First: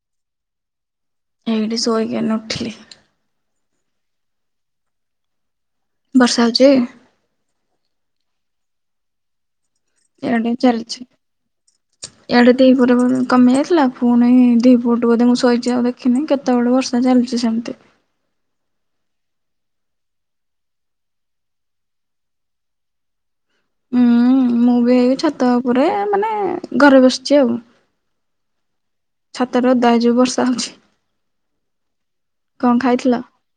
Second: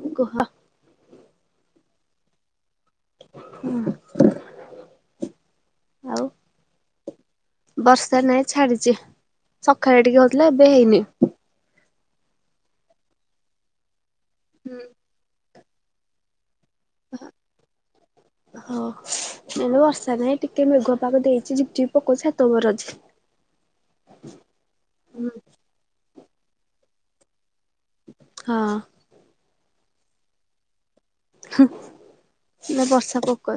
ଉଁ କୁହ? ଏଇଠି ସୋଇକି ଇନା ଉଠିଲି। ହୁଁ। ବର୍ଷା ହେଉଛି? ବର୍ଷା ନାଇଁ ଛାଡିଛି ସକାଳେ ଟିକେ ହଉଥିଲା ଏବେ ହେଇନି। ଇଆଡେ ତ ଏଇ ପୁରାପୁରି କମି ଯାଇଥିଲା ଫୁଣି ଦିପ ଟୁ ବୋଧେ ମୁଁ ସୋଇଛି ଆଉ ଦେଖିନି କେତ ତେବେଳୁ ବର୍ଷା ଚଲିଛି ସେମତି। ହଉ ବର୍ଷା ନାହିଁ ଟିକେ ମେଘୁଆ ପାଗ ଦେଇଛି ଝିପି ଝିପି ପକଉଛି ଛାତ ଉପରେ ଅଛି। ଉଁ [inaudible] ମୁଁ ବି ଏଇ ଛାତ ଉପରେ ମାନେ ଘରେ ବସିଛି ଆଉ। ହଁ। ଛାତର ଓଦା ହୋଇଯିବ ବର୍ଷା ହେଉଛି। ହୁଁ ବର୍ଷା ପୋକା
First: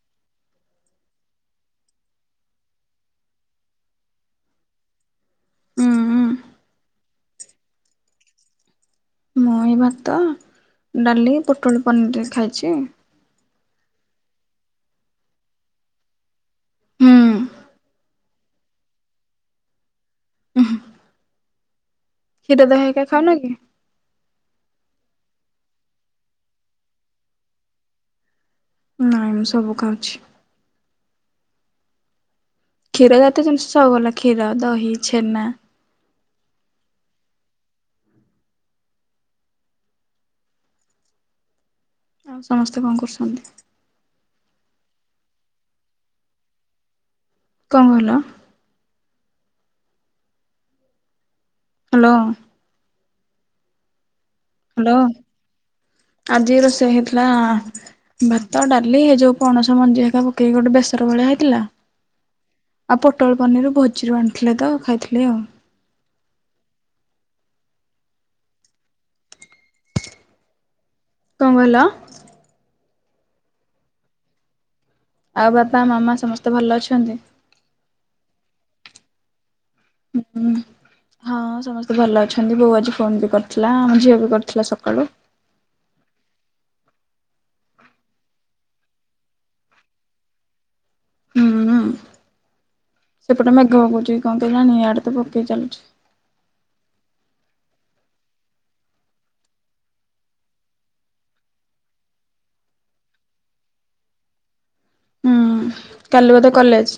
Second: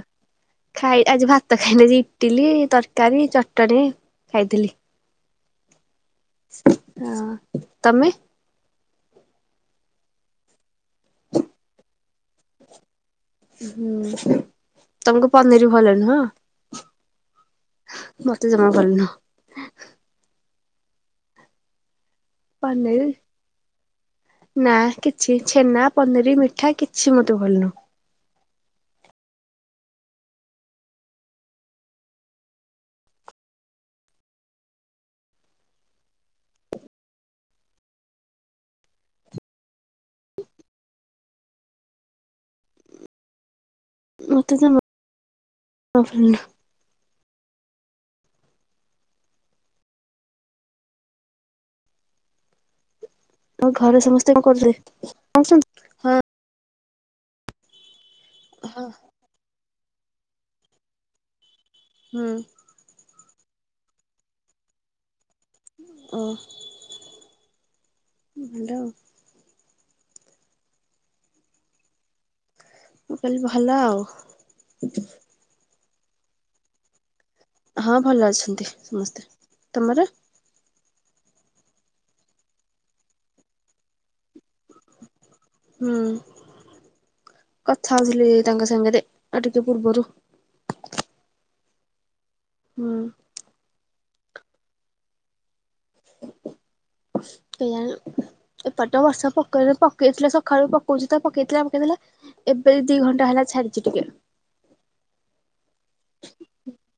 ଖାଇ ଆଜି ଭାତ ଖାଇନ କି? ଇଟିଲି, ତରକାରୀ, ଚଟଣିୀ ଖାଇଥିଲି। ଉଁ ହଁ ତମେ? ମୁଁ ଏଇ ଭାତ, ଡାଲି, ପୋଟଳ ପନିର ଖାଇଛି। ହୁଁ ତମକୁ ପନିର ଭଲ ନୁହଁ? ହୁଁ। ମତେ ଜମା ଭଲ ନୁହଁ। ହୁଁ କ୍ଷୀର ଦହି ପନିର ଏକା ଖାଉନ କି? ଛେ ଛେନା, ପନିରୀ, ମିଠା କିଛି ମତେ ଭଲ ନୁହଁ। ନାଇଁ ମୁଁ ସବୁ ଖାଉଛି। କ୍ଷୀର ଯାତୟ ଜିନିଷ ସବୁ ଭଲ କ୍ଷୀର, ଦହି, ଛେନା। ଆଉ ସମସ୍ତେ କଣ କରୁଛନ୍ତି? ମତେ ତମ। [unintelligible] କଣ କହିଲ? ହାଲୋ। ତ ଘରେ ସମସ୍ତେ କଣ [unintelligible] ହଁ। ସେ ହେଇଥିଲା ଭାତ ହଁ। ଡାଲି ଏ ଯୋଉ ପଣସ ମଞ୍ଜି ହେକା ପକେଇକି ଗୋଟେ ବେସର ଭଳିଆ ହେଇଥିଲା। ହୁଁ। ଆଉ ପୋଟଳ ପନିର ଭୋଜିରୁ ଆଣିଥିଲେ ତ ଖାଇଥିଲି ଆଉ। ଓ ଭଲ ଆଉ। କଣ କହିଲ? ମୁଁ କହିଲି ଭଲ ଆଉ। ଆଉ ବାପା ମାମା ସମସ୍ତେ ଭଲ ଅଛନ୍ତି? ହଁ ଭଲ ଅଛନ୍ତି ସମସ୍ତେ। ତମର ହୁଁ। ହଁ ହଁ ସମସ୍ତେ ଭଲ ଅଛନ୍ତି ବୋଉ ଆଜି ଫୋନ୍ ବି କରିଥିଲା ଆମ ଝିଅ ବି କରିଥିଲା ସକାଳୁ। ହୁଁ। କଥା ହଉଥିଲି ତାଙ୍କ ସାଙ୍ଗ ରେ ଅଉ ଟିକେ ପୂର୍ବରୁ। ହୁଁ। ହୁଁ। ଘ ହଉଚି କଁ କେଜାଣି ଇଆଡ଼େ ତ ପକେଇ ଚାଲୁଚି। କେଜାଣି। ଏପଟେ ବର୍ଷା ପକେଇ ପକେଇଥିଲା ସକାଳୁ ପକଉଛି ତ ପକେଇଥିଲା ପକେଇଥିଲା ଏବେ ଦି ଘଣ୍ଟା ହେଲା। ଛାଡ଼ିଚି ଟିକେ। ଉଁ କାଲି ବୋଧେ କଲେଜ?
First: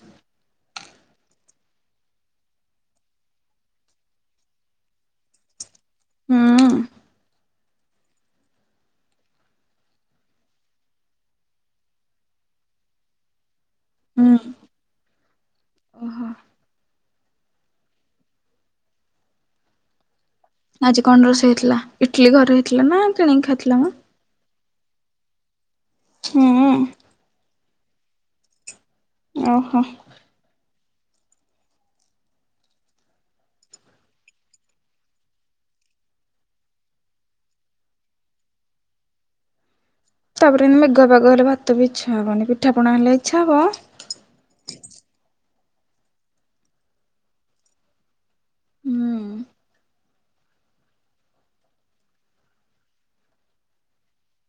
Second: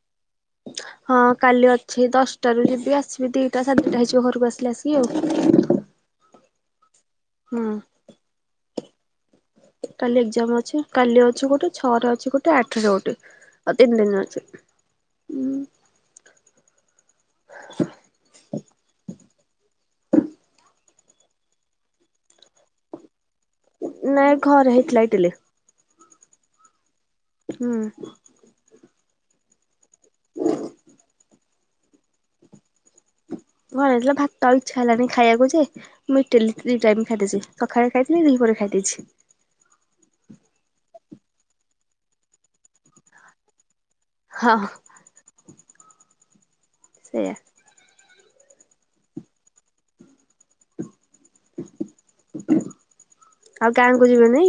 ହଁ କାଲି ଅଛି ଦଶଟାରୁ ଯିବି ଆସିବି ଦିଟା ସାଢେ ଦିଟା ହେଇଯିବ ଘରକୁ ଆସିଲେ ଆସିବି ଆଉ। ହୁଁ ହୁଁ। କାଲି ଏକ୍ଜାମ ଅଛି କାଲି ଅଛି ଗୋଟେ ଛଅରେ ଅଛି ଗୋଟେ ଆଠରେ ଗୋଟେ। ଆଉ ତିନି ଦିନ ହୁଁ। ଅଛି ଉଁ। ଓହୋ [inaudible] ଆଜି କଣ ରୋଷେଇ ହେଇଥିଲା ଇଟିଲି ଘରେ ହେଇଥିଲା ନା କିଣିକି ଖାଇଥିଲା ମ? ଥିଲା ଇଟିଲି? ହୁଁ। ହୁଁ। ଓହୋ। ହୁଁ। ଘର ହେଇଥିଲା ଭାତ ଆଉ ଇଚ୍ଛା ହେଲାନି ଖାଇବାକୁ ଯେ ମୁଁ ଇଟିଲି ଦି ଟାଇମ ଖାଇଦେଇଛି ସକାଳେ ଖାଇଥିଲି। ଦି ପହ ପରେ ଖାଇ ଦେଇଛି। ତାପରେ ଏମିତି ମେଘୁଆ ପାଗ ହେଲେ ଭାତ ବି ଇଛା ହବନି। ପିଠା ପଣା ହେଲେ ଇଚ୍ଛା ହବ। ହଁ। ସେୟା। ହୁଁ ଆଉ ଗାଁ କୁ ଯିବେ ନି?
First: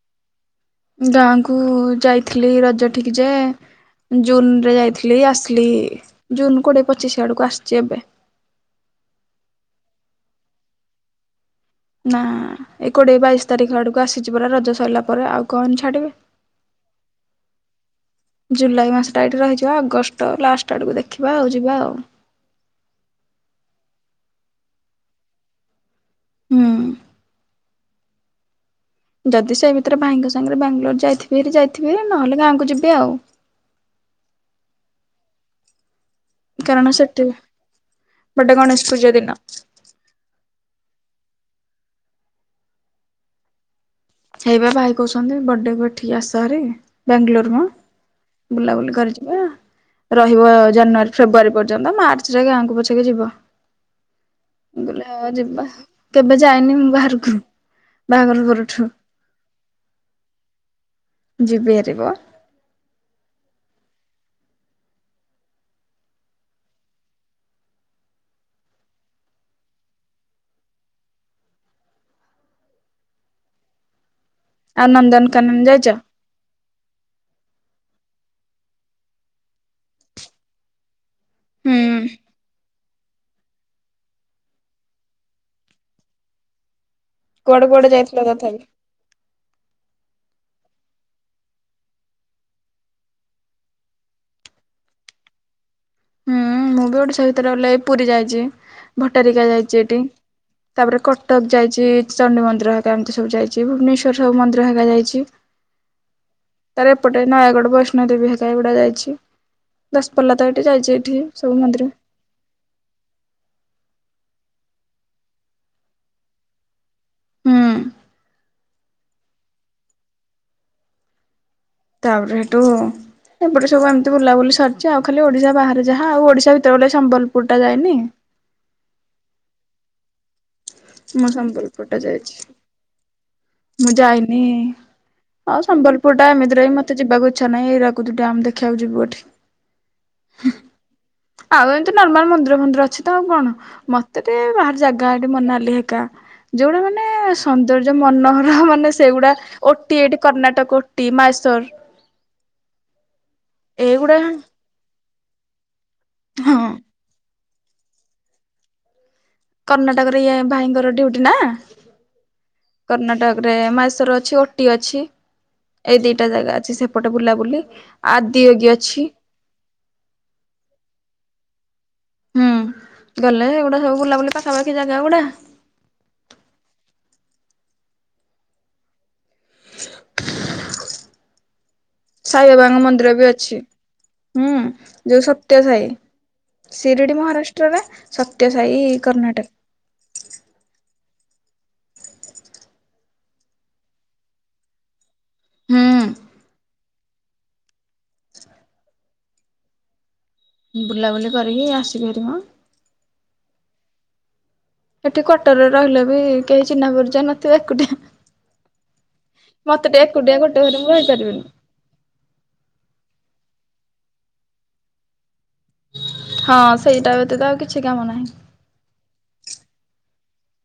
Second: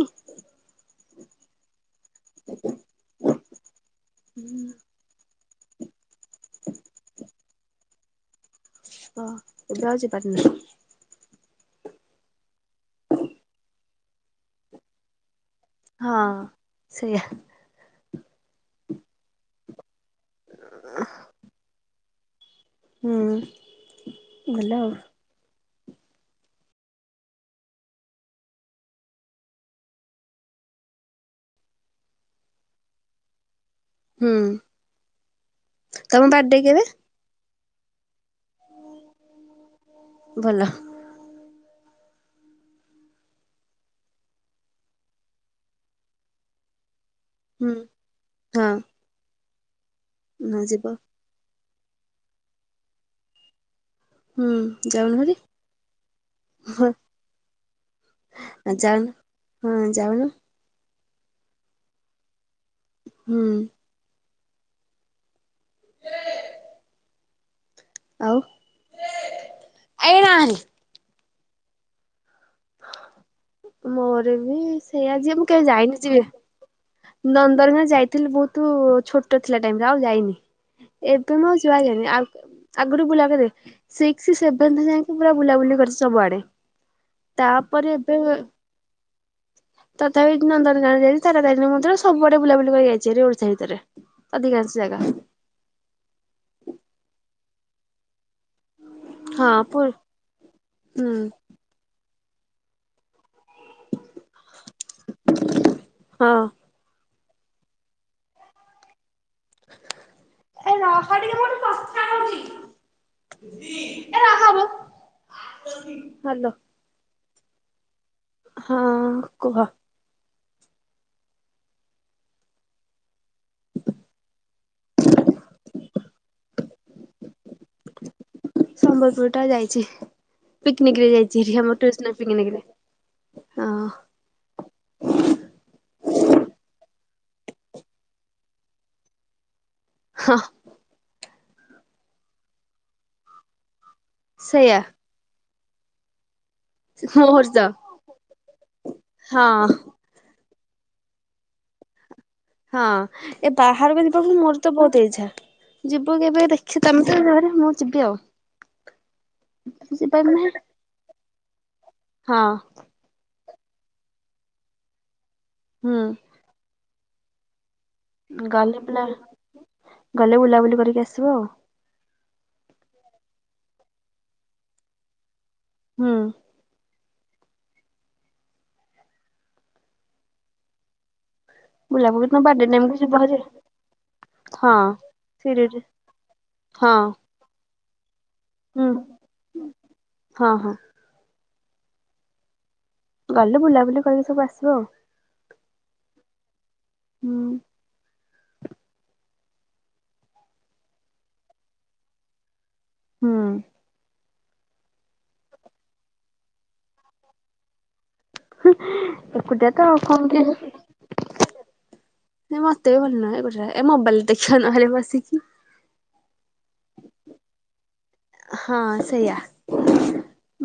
ଗାଁ କୁ ଯାଇଥିଲି ରଜ ଠିକ ଯେ ଜୁନରେ ଯାଇଥିଲି। ଆସଲ ଲି ଜୁନ କୋଡିଏ ପଚିଶ ଆଡକୁ ଆସିଛି ଏବେ। ତ ଏବେ ଆଉ ଯିବାର ନାହିଁ। ନା ଏ କୋଡିଏ ବାଇଶି ତାରିଖ ଆଡକୁ ଆସିଛି ପରା ରଜ ସରିଲା ପରେ। ଆଉ କଣ ଛାଡ଼ିବେ ହଁ ସେଇୟା। ଜୁଲାଇ ମାସଟା ଏଇଠି ରହିଯିବା ଅଗଷ୍ଟ ଲାଷ୍ଟ ଆଡକୁ ଦେଖିବା ଆଉ ଯିବା ଆଉ। ହୁଁ ଭଲ ଆଉ। ହୁଁ। ଯଦି ସେଇ ଭିତରେ ଭାଇଙ୍କ ସାଙ୍ଗରେ ବାଙ୍ଗଲୋର ଯାଇଥିବି ଭାରି ଯାଇଥିବି ନହେଲେ ଗାଁକୁ ଯିବି ଆଉ। ହୁଁ ତମ ବାଡେ କେବେ? ବଡେ ଗଣେଶ ପୂଜା ଦିନ। ଭଲ ହେଇ ପା ଭାଇ କହୁଚନ୍ତି ବଡେ କୁ ଏଠିକି ଆସ ଭାରି। ବ୍ୟାଙ୍ଗଲୋର ମ ହୁଁ ହଁ ବୁଲାବୁଲି କରି ଯିବା। ରହିବ ହଁ ଯିବ ଜାନୁଆରୀ ଫେବୃୟାରୀ ପର୍ଯ୍ୟନ୍ତ ମାର୍ଚ୍ଚରେ ଗାଁକୁ ପଛେକେ ଯିବ। ହୁଁ ଯାଉନ ଭାରି କେବେ ଯାଇନି ହଁ ମୁଁ ବାହାରକୁ। ବାହାଘର ପରଠୁ। ଯାଉନ। ହଁ ଯାଉନୁ। ଯିବି ହାରି ବ। ହୁଁ। ଆଉ। ମୋର ବି ଆଉ ସେଇଆ ଯେ। ମୁଁ ନନ୍ଦନକାନନ କେବେ ଯାଇଛ? ଯାଇନି ଯେ। ନନ୍ଦନକାନନ ଯାଇଥିଲି ବହୁତ ଛୋଟ ଥିଲା ଟାଇମରେ ଆଉ ଯାଇନି। ଏବେ ମୁଁ ଯୁଆ ହୁଁ ଯାଇନି। ଆଉ ଆଗରୁ ବୁଲା କରେ ସିକ୍ସ ସେଭେନ୍ଥେ ଯାଏଁ ପୁରା ବୁଲାବୁଲି କରିଚି ସବୁଆଡେ। ତା କୁଆଡେ କୁଆଡେ ପରେ ଏବେ ଯାଇଥିଲ ତଥାପି? ତ ତଥାପି ନନ୍ଦନକାନନ ଯାଇଛି ତାରା ତାରିଣୀ ମନ୍ଦିର ସବୁଆଡେ ବୁଲାବୁଲି କରି ଯାଇଚି ଭାରି ଓଡିଶା ଭିତରେ ଅଧିକାଂଶ ଜାଗା। ହୁଁ ମୁଁ ବି ଓଡ଼ିଶା ଭିତର ଗଲେ ପୁରୀ ଯାଇଚି। ଭଟାରିକା ହଁ ପୁ ଯାଇଚି ଏଠି। ତା ପରେ ହୁଁ କଟକ ଯାଇଚି ଚଣ୍ଡୀ ମନ୍ଦିର ହେକା ଏମିତି ସବୁ ଯାଇ ଭୁବନେଶ୍ଵର ସବୁ ମନ୍ଦିର ହେରିକା ଯାଇଛି ହଁ ତାରେ ଏପଟେ ନୟାଗଡ଼ ବୈଷ୍ଣୋ ଦେବୀ ହେକା ଏଗୁଡା ଯାଇଛି ଦଶପଲ୍ଲା ତ ଏଇଠି ଏ ଯାଇଛି ରହ ଏଇଠି। ଟିକେ ମୁଁ ସବୁ ଗୋଟେ ମନ୍ଦିର। କଥା ହଉଛି ହାଲୋ। ହୁଁ। ହଁ କୁହ। ତାପରେ ହେଠୁ ଏପଟେ ସବୁ ଏମିତି ବୁଲାବୁଲି ସରିଛି ଆଉ ଖାଲି ଓଡିଶା ବାହାରେ ଯାହା ହଁ ଆଉ ଓଡିଶା ଭିତରେ ଗଲେ ସମ୍ବଲପୁରଟା ଯାଇନି। ସମ୍ବଲପୁରଟା ଯାଇଛି ପିକନିକରେ ମୁଁ ଯାଇଛି ଭାରି ଆମ ସମ୍ବଲପୁର ଟା ଟୁଇସନ୍ ଯାଇଛି ପିକନିକରେ। ମୁଁ ଯାଇନି ଆଉ ସମ୍ବଲପୁରଟା ଏମିତିରେ ବି ମତେ ଏତେ ଯିବାକୁ ଇଚ୍ଛା ନାହିଁ ହୀରାକୁଦ ଡ୍ୟାମ ଦେଖିବାକୁ ଯିବୁ ଏଠି। ହଁ। ଆଉ ଏମିତି ନର୍ମାଲ ମନ୍ଦିର ଫନ୍ଦିର ଅଛି ତ ଆଉ କଣ ମତେ ଟିକେ ସେଇଆ ବାହାର ଜାଗା ଏଠି ମନାଲି [unintelligible] ଯୋଉରା ମାନେ ମୋର ତ ସୌନ୍ଦର୍ଯ୍ୟ ମନୋହର ମାନେ ସେଗୁଡା ହଁ ଓଟି ଏଠି କର୍ଣ୍ଣାଟକ ଓ ଟି ମାଇସୋର। ହଁ ଏ ବାହାରକୁ ଏଇଗୁଡା ଯିବାକୁ ମୋର ତ ବହୁତ ଇଚ୍ଛା। ଯିବୁ କେବେ ହଁ ଦେଖି ତମେ ତ ଯିବହେରି ମୁଁ ଯିବି ଆଉ। ତମେ କର୍ଣ୍ଣାଟକ ରେ ଯିବାର ଇଏ ନାହିଁ ଭାଇଙ୍କର ଡ଼୍ୟୁଟି ନା? ହଁ। ରେ ମୈଶୋର ଅଛି ଓଟି ଅଛି। ଏଇ ହୁଁ ଦିଟା ଜାଗା ଅଛି ସେପଟେ ବୁଲାବୁଲି ଆଦିୟୋଗୀ ଗଲେ ପିଲା ଅଛି ଗଲେ ବୁଲାବୁଲି କରିକି ଆସିବ ଆଉ। ହୁଁ ଗଲେ ଏଗୁଡ଼ା ସବୁ ବୁଲାବୁଲି ପାଖାପାଖି ଜାଗା ଗୁଡ଼ା ହୁଁ। ବୁଲାବୁଲି ତମ ସାଇ ବାର୍ଥଡେ ବାବାଙ୍କ ଟାଇମକୁ ଯିବ ମନ୍ଦିର ବି ଭାରି ଅଛି ହୁଁ ହଁ ଯୋଉ ସତ୍ୟ ଶିରିଡି ସାଇ ହଁ ସିରିଡ଼ି ମହାରାଷ୍ଟ୍ରରେ ସତ୍ୟସାଇ ହୁଁ କର୍ଣାଟକ। ହଁ ହଁ ଗଲେ ବୁଲାବୁଲି କରିକି ସବୁ ଆସିବ ଆଉ। ହୁଁ। ହୁଁ, ବୁଲାବୁଲି କରିକି ଆସି ପାରିବ। ହୁଁ। ସେଠି କ୍ଵାଟରରେ ରହିଲେ ବି କେହି ଚିହ୍ନା ପରିଚୟ ନଥିବେ। ଏକୁଟିଆ ଏକୁଟିଆ ମତେ ଆଉ ତ କଣ ଏକୁଟିଆ ଗୋଟେ ଟିକେ ଘରେ ମୁଁ ରହିପାରିବିନି। ମତେ ବି ଭଲ ନାଗେ ଏ ଗୋଟେ ଘରେ ଏ ମୋବାଇଲ ଦେଖା ନହେଲେ ବସିକି ହଁ ସେଇଟା ବ୍ୟତୀତ ଆଉ କିଛି କାମ ନାହିଁ ହଁ ସେଇଆ।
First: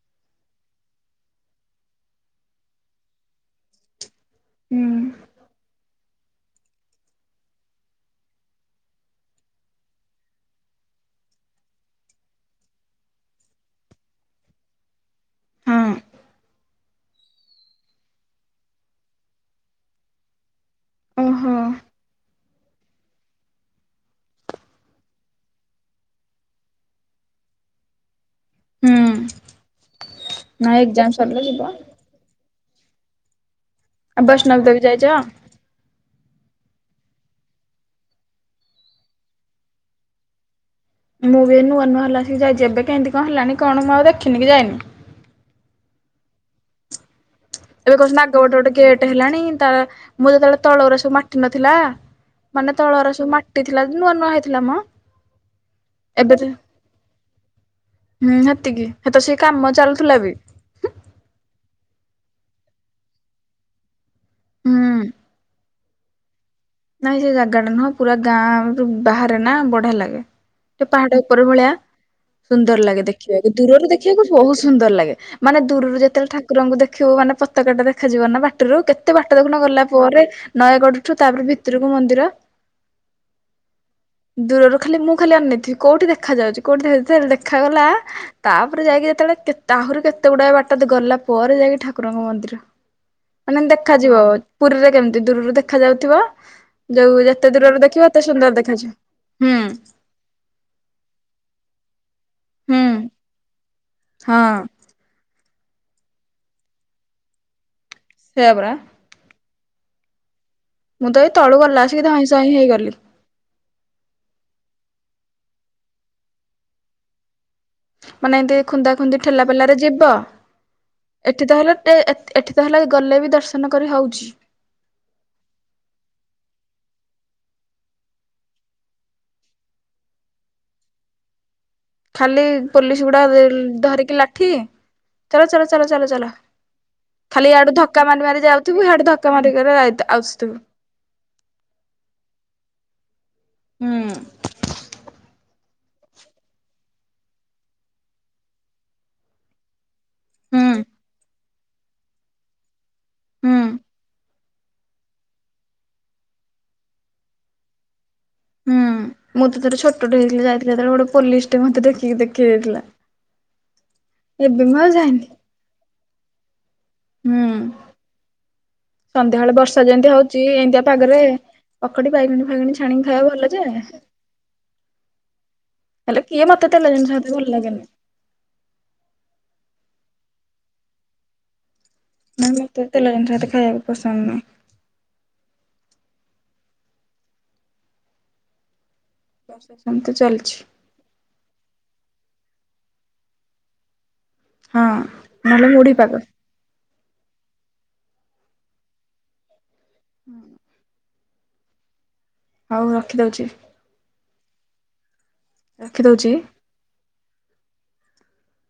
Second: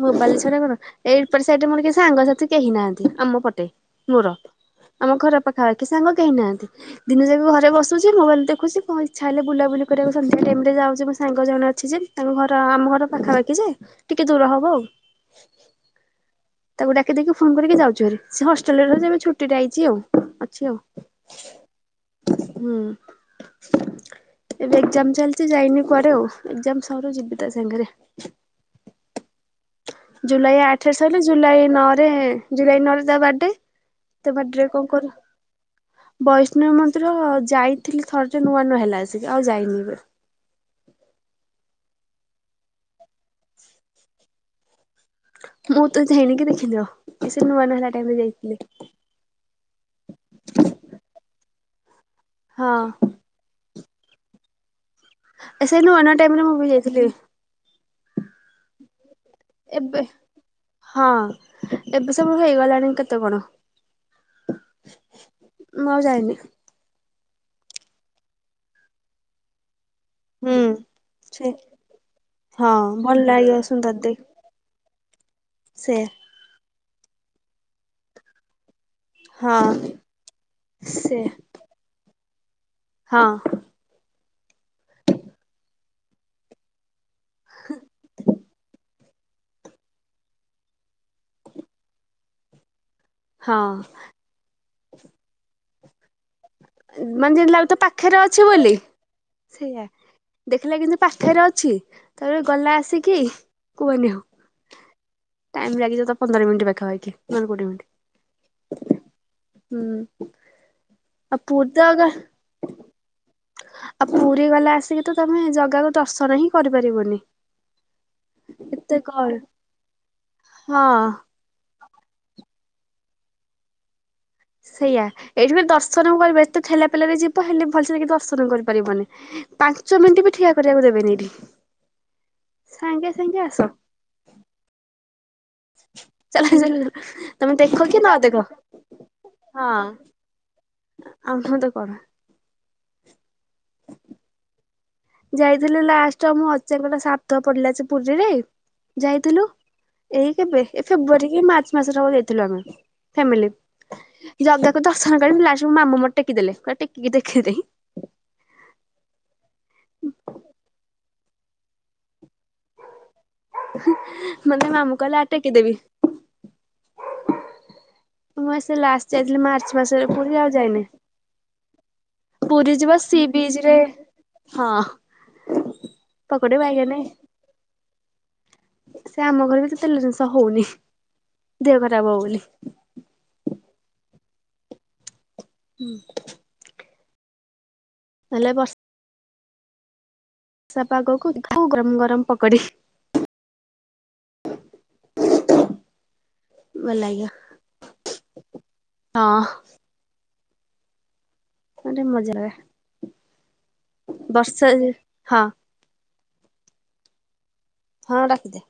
ମୋବାଇଲ ଛଡ଼ା କଣ ଏଇପଟେ ସାଇଡ଼ରେ ମୋର କି ସାଙ୍ଗସାଥି କେହି ନାହାନ୍ତି ଆମ ପଟେ। ମୋର, ହୁଁ ଆମ ଘର ପାଖାପାଖି ସାଙ୍ଗ କେହିଁ ନାହାନ୍ତି ଦିନ ଯାକ ଘରେ ବସୁଛି ମୋବାଇଲ ଦେଖୁଚି ପୁଣି ଇଚ୍ଛା ହେଲେ ବୁଲାବୁଲି କରିବାକୁ ସନ୍ଧ୍ୟା ଟାଇମ୍ ରେ ଯାଉଛି ସାଙ୍ଗ ଜଣେ ଅଛି ଯେ ତାଙ୍କ ଘର ଆମ ଘର ପାଖାପାଖି ଯେ ଟିକେ ଦୂର ହବ ଆଉ। ହଁ। ତାକୁ ଡ଼ାକି ଦେଇକି ଫୁନ କରିକି ଯାଉଛୁହେରି ସେ ହଷ୍ଟେଲରେ ରହୁଛି ଏବେ ଛୁଟିରେ ଆଇଛି ଆଉ ଅଛି ଆଉ। ଓହୋ। ହୁଁ। ଏବେ ଏକ୍ଜାମ ଚାଲିଛି ଯାଇନି କୁଆଡ଼େ ଆଉ ଏଜାମ ସରୁ ଯିବି ତା ସାଙ୍ଗରେ। ହୁଁ ଜୁଲାଇ ନାଇ ଆଠରେ ଏକଜା ସରିଲେ ଜୁଲାଇ ନଅରେ ଜୁଲାଇ ନଅରେ ତା ବାର୍ଥଡ଼େ। ଆଉ ତ ବାର୍ଥ ବୈଷ୍ଣବ ଡେ ଦେବୀ କଣ ଯାଇଛ? କରବ ବୈଷ୍ଣ ମ ନ୍ଦିର ଯାଇଥିଲି ଥରଟେ ଯେ ନୂଆ ନୂଆ ହେଲା ଆସିକି ଆଉ ଯାଇନି ଏ ମୁଁ ବି ନୂଆ ନୂଆ ହେଲା ସେଇ ଯାଇଛି। ଏବେ କେମିତି କଣ ହେଲାଣି କଣ ମୁଁ ଆଉ ଦେଖିନି କି ଯାଇନି। ମୁଁ ତ ଯାଇନି କିି ଦେଖିବି [unintelligible] ଏବେ କହୁଛନ୍ତି ଆଗ ଗୋଟେ ଗୋଟେ ଗେଟ ହେଲାଣି, ତା ମୁଁ ଯେତେବେଳେ ତଳରେ ସବୁ ମାଟି ନଥିଲା। ମାନେ ହଁ ତଳର ସବୁ ମାଟି ଥିଲା, ନୂଆ ନୂଆ ହେଇଥିଲା ମ। ଆ ସେଇନୁ ଅନ୍ୟ ଏବେ ତ ଟାଇମରେ ମୁଁ ବି ଯାଇଥିଲି। ହୁଁ ସେତିକି ହେତ ସେ କାମ ଏବେ ଚାଲୁଥିଲା ବି। ହେତେବେଳକୁ ହେଇଗଲାଣି କେତେ କଣ? ହୁଁ। ମୁଁ ଆଉ ଯାଇନି? ନାଇଁ ସେ ଜାଗାଟା ନୁହଁ, ପୁରା ଗାଁରୁ ବାହାରେ ନା ବଢ଼ିଆ ଲାଗେ। ହୁଁ ତ ପାହାଡ଼ ଏକର ସେ ଭଳିଆ। ହଁ ସୁନ୍ଦର ଲାଗେ ଭଲ ଦେଖିବାକୁ, ଲାଗିବ ଦୂରରୁ ସୁନ୍ଦର ଦେ ଦେଖିବାକୁ ବହୁତ ସୁନ୍ଦର ଲାଗେ। ମାନେ ସେ ଦୂରରୁ ଯେତେବେଳେ, ଠାକୁରଙ୍କୁ ଦେଖିବୁ ମାନେ ପତାକା ଟା ଦେଖାଯିବ ନା ବାଟରୁ କେତେ କେତେ ବାଟ ଦେଖୁନ ହଁ ଗଲା ପରେ, ନୟାଗଡ଼ଠୁ ସେ ତାପରେ ଭିତରକୁ ମନ୍ଦିର। ହଁ। ଦୂରରୁ ଖାଲି ମୁଁ ଖାଲି ଅନେଇଥିବି, କୋଉଠି ଦେଖାଯାଉଛି କୋଉଠି ଦେଖା ଯେତେବେଳେ ଦେଖାଗଲା, ତାପରେ ଯାଇକି କେତେବେଳେ ଆହୁରି କେତେ ଗୁଡାଏ ବାଟ ଗଲା ପରେ ଯାଇକି ଠାକୁରଙ୍କ ମନ୍ଦିର। ହଁ ମାନେ ଦେଖାଯିବ, ପୁରୀରେ କେମିତି ଦୂରରୁ ଦେଖାଯାଉଥିବ। ମାନେ ଯେମିତି ଲାଗୁଥିବ ପାଖରେ ଅଛି ସୁନ୍ଦର ବୋଲି। ଦେଖାଯିବ ହୁଁ ସେଇଆ ଦେଖିଲା କିନ୍ତୁ ପାଖରେ ଅଛି, ତାପରେ ଗଲା ହୁଁ ଆସିକି କୁହନି ଆଉ ହଁ। ଟାଇମ ଲାଗିଯାଉ ଥିବ ପନ୍ଦର ମିନିଟ ପାଖାପାଖି, ନେହେଲେ କୋଡ଼ିଏ ମିନିଟ୍। ସେଇଆ ପରା। ହୁଁ। ମୁଁ ତ ଏଇ ଆଉ ତଳୁ ପୁରୀ ତ ଗଲା ଆସିକି ଧଇଁ ସଇଁ ହେଇଗଲି। ଆଉ ପୁରୀ ଗଲା ଆସିକି ତ ତମେ ଜଗାକୁ ଦର୍ଶନ ହିଁ କରିପାରିବନି। ମାନେ ଏମିତି ଖୁନ୍ଦା ଏତେ ଖୁନ୍ଦି ଗହଳି ଠେଲା ପେଲାରେ ଯିବ, ହଁ ଏଠି ତ ହେଲେ ଏଠି ତାହେଲେ ଗଲେ ବି ଦର୍ଶନ କରି ହଉଛି। ସେଇଆ ଏଇଠି ବି ଦର୍ଶନ କରିବ। ଏଠି ତ ଠେଲା ପେଲାରେ ଯିବ, ହେଲେ ଭଲସେ କି ଦର୍ଶନ କରିପାରିବନି। ପାଞ୍ଚ ମିନିଟ ବି ଠିଆ କରିବାକୁ ଦେବେନି ଏଠି। ଖାଲି ପୋଲିସ ସାଙ୍ଗେ ଗୁଡା ସାଙ୍ଗେ ଆସ। ଧରିକି ଲାଠି, ଚାଲ ଚାଲ ଚାଲ ଚାଲ ଚାଲ ଖାଲି ତମେ ଦେଖ ଇଆଡୁ କି ଧକ୍କା ନ ମାରି ଦେଖ ମାରି ଯାଉଥିବୁ, ହାଡୁ ଧକ୍କା ମାରି ହଁ ମାରି ଆଇ ଆସୁଥିବୁ। ଆଉ ନୁହେଁ ତ କଣ। ହୁଁ। ଯାଇଥିଲୁ, ଲାଷ୍ଟରେ ମୋ ଅଜାଙ୍କର ଶ୍ରାଦ୍ଧ ପଡିଲା ଯେ ପୁରୀରେ ଯାଇଥିଲୁ ଏଇ କେବେ, ହୁଁ ଏଇ ଫେବୃଆାରୀ କି ମାର୍ଚ୍ଚ ମାସରେ ହବ ଯାଇଥିଲୁ ଆମେ ଫ୍ୟାମିଲି। ହୁଁ। ଜଗାକୁ ଦର୍ଶନ କରି, ଲାଷ୍ଟକୁ ମାମୁଁ ମତେ ଟେକି ଦେଲେ କହିଲେ ଟେକିକି ଦେଖେଇ ଦେ। ହୁଁ ମୁଁ ତ ଥରେ ଛୋଟଟେ ହେଇଥିଲି, ଯାଇଥିଲି ଯେତେବେଳେ ଗୋଟେ ପୋଲିସଟେ ମତେ ଟେକିକି ଦେଖେଇ ଦେଇଥିଲା। ଏବେ ମତେ ମୁଁ ଆଉ ମାମୁଁ କହିଲେ ଆ ଯାଇନି। ଟେକି ଦେବି। ହୁଁ। ସେ ଲାଷ୍ଟ ଯାଇଥିଲି, ସନ୍ଧ୍ୟାବେଳେ ମାର୍ଚ୍ଚ ବର୍ଷା ମାସରେ ଯେମିତି ପୁରୀ ହଉଛି ଆଉ ଏମିତିଆ ପାଗରେ ପକୋଡି ବାଇଗଣୀ ଯାଇନେଇ। ଫାଇଗଣୀ ପୁରୀ ଯିବା ଛାଣିକି ସି ଖାଇବା ଭଲ ଯେ ବିଚରେ ହଁ ହେଲେ କିଏ ପକୋଡି ମତେ, ତେଲ ବାଇଗେନେ ଜିନିଷ ଏତେ ଭଲ ଲାଗେନି। ସେ ଆମ ଘରେ ବି ତ ତେଲ ଜିନିଷ ହଉନି, ଦେହ ଖ ନାଇଁ ମତେ ତେଲ ଜିନିଷ ଏତେ ଖାଇବାକୁ ପସନ୍ଦ ନୁହଁ। ହୁଁ। ହେଲେ ବ ସେମିତି ଚାଲ ବର୍ଷା ପାଗକୁ ଗରମ ଗରମ ପକୋଡି। ହଁ ନହେଲେ ମୁଢ଼ି ପାଗ। ଭଲ ଲାଗିବ ହଁ। ହୁଁ। ଭାରି ମଜା ଲାଗେ ହଉ ରଖିଦଉଛି। ବର୍ଷା ଯେ ହଁ। ରଖିଦଉଛି? ହଁ ରଖିଦେ।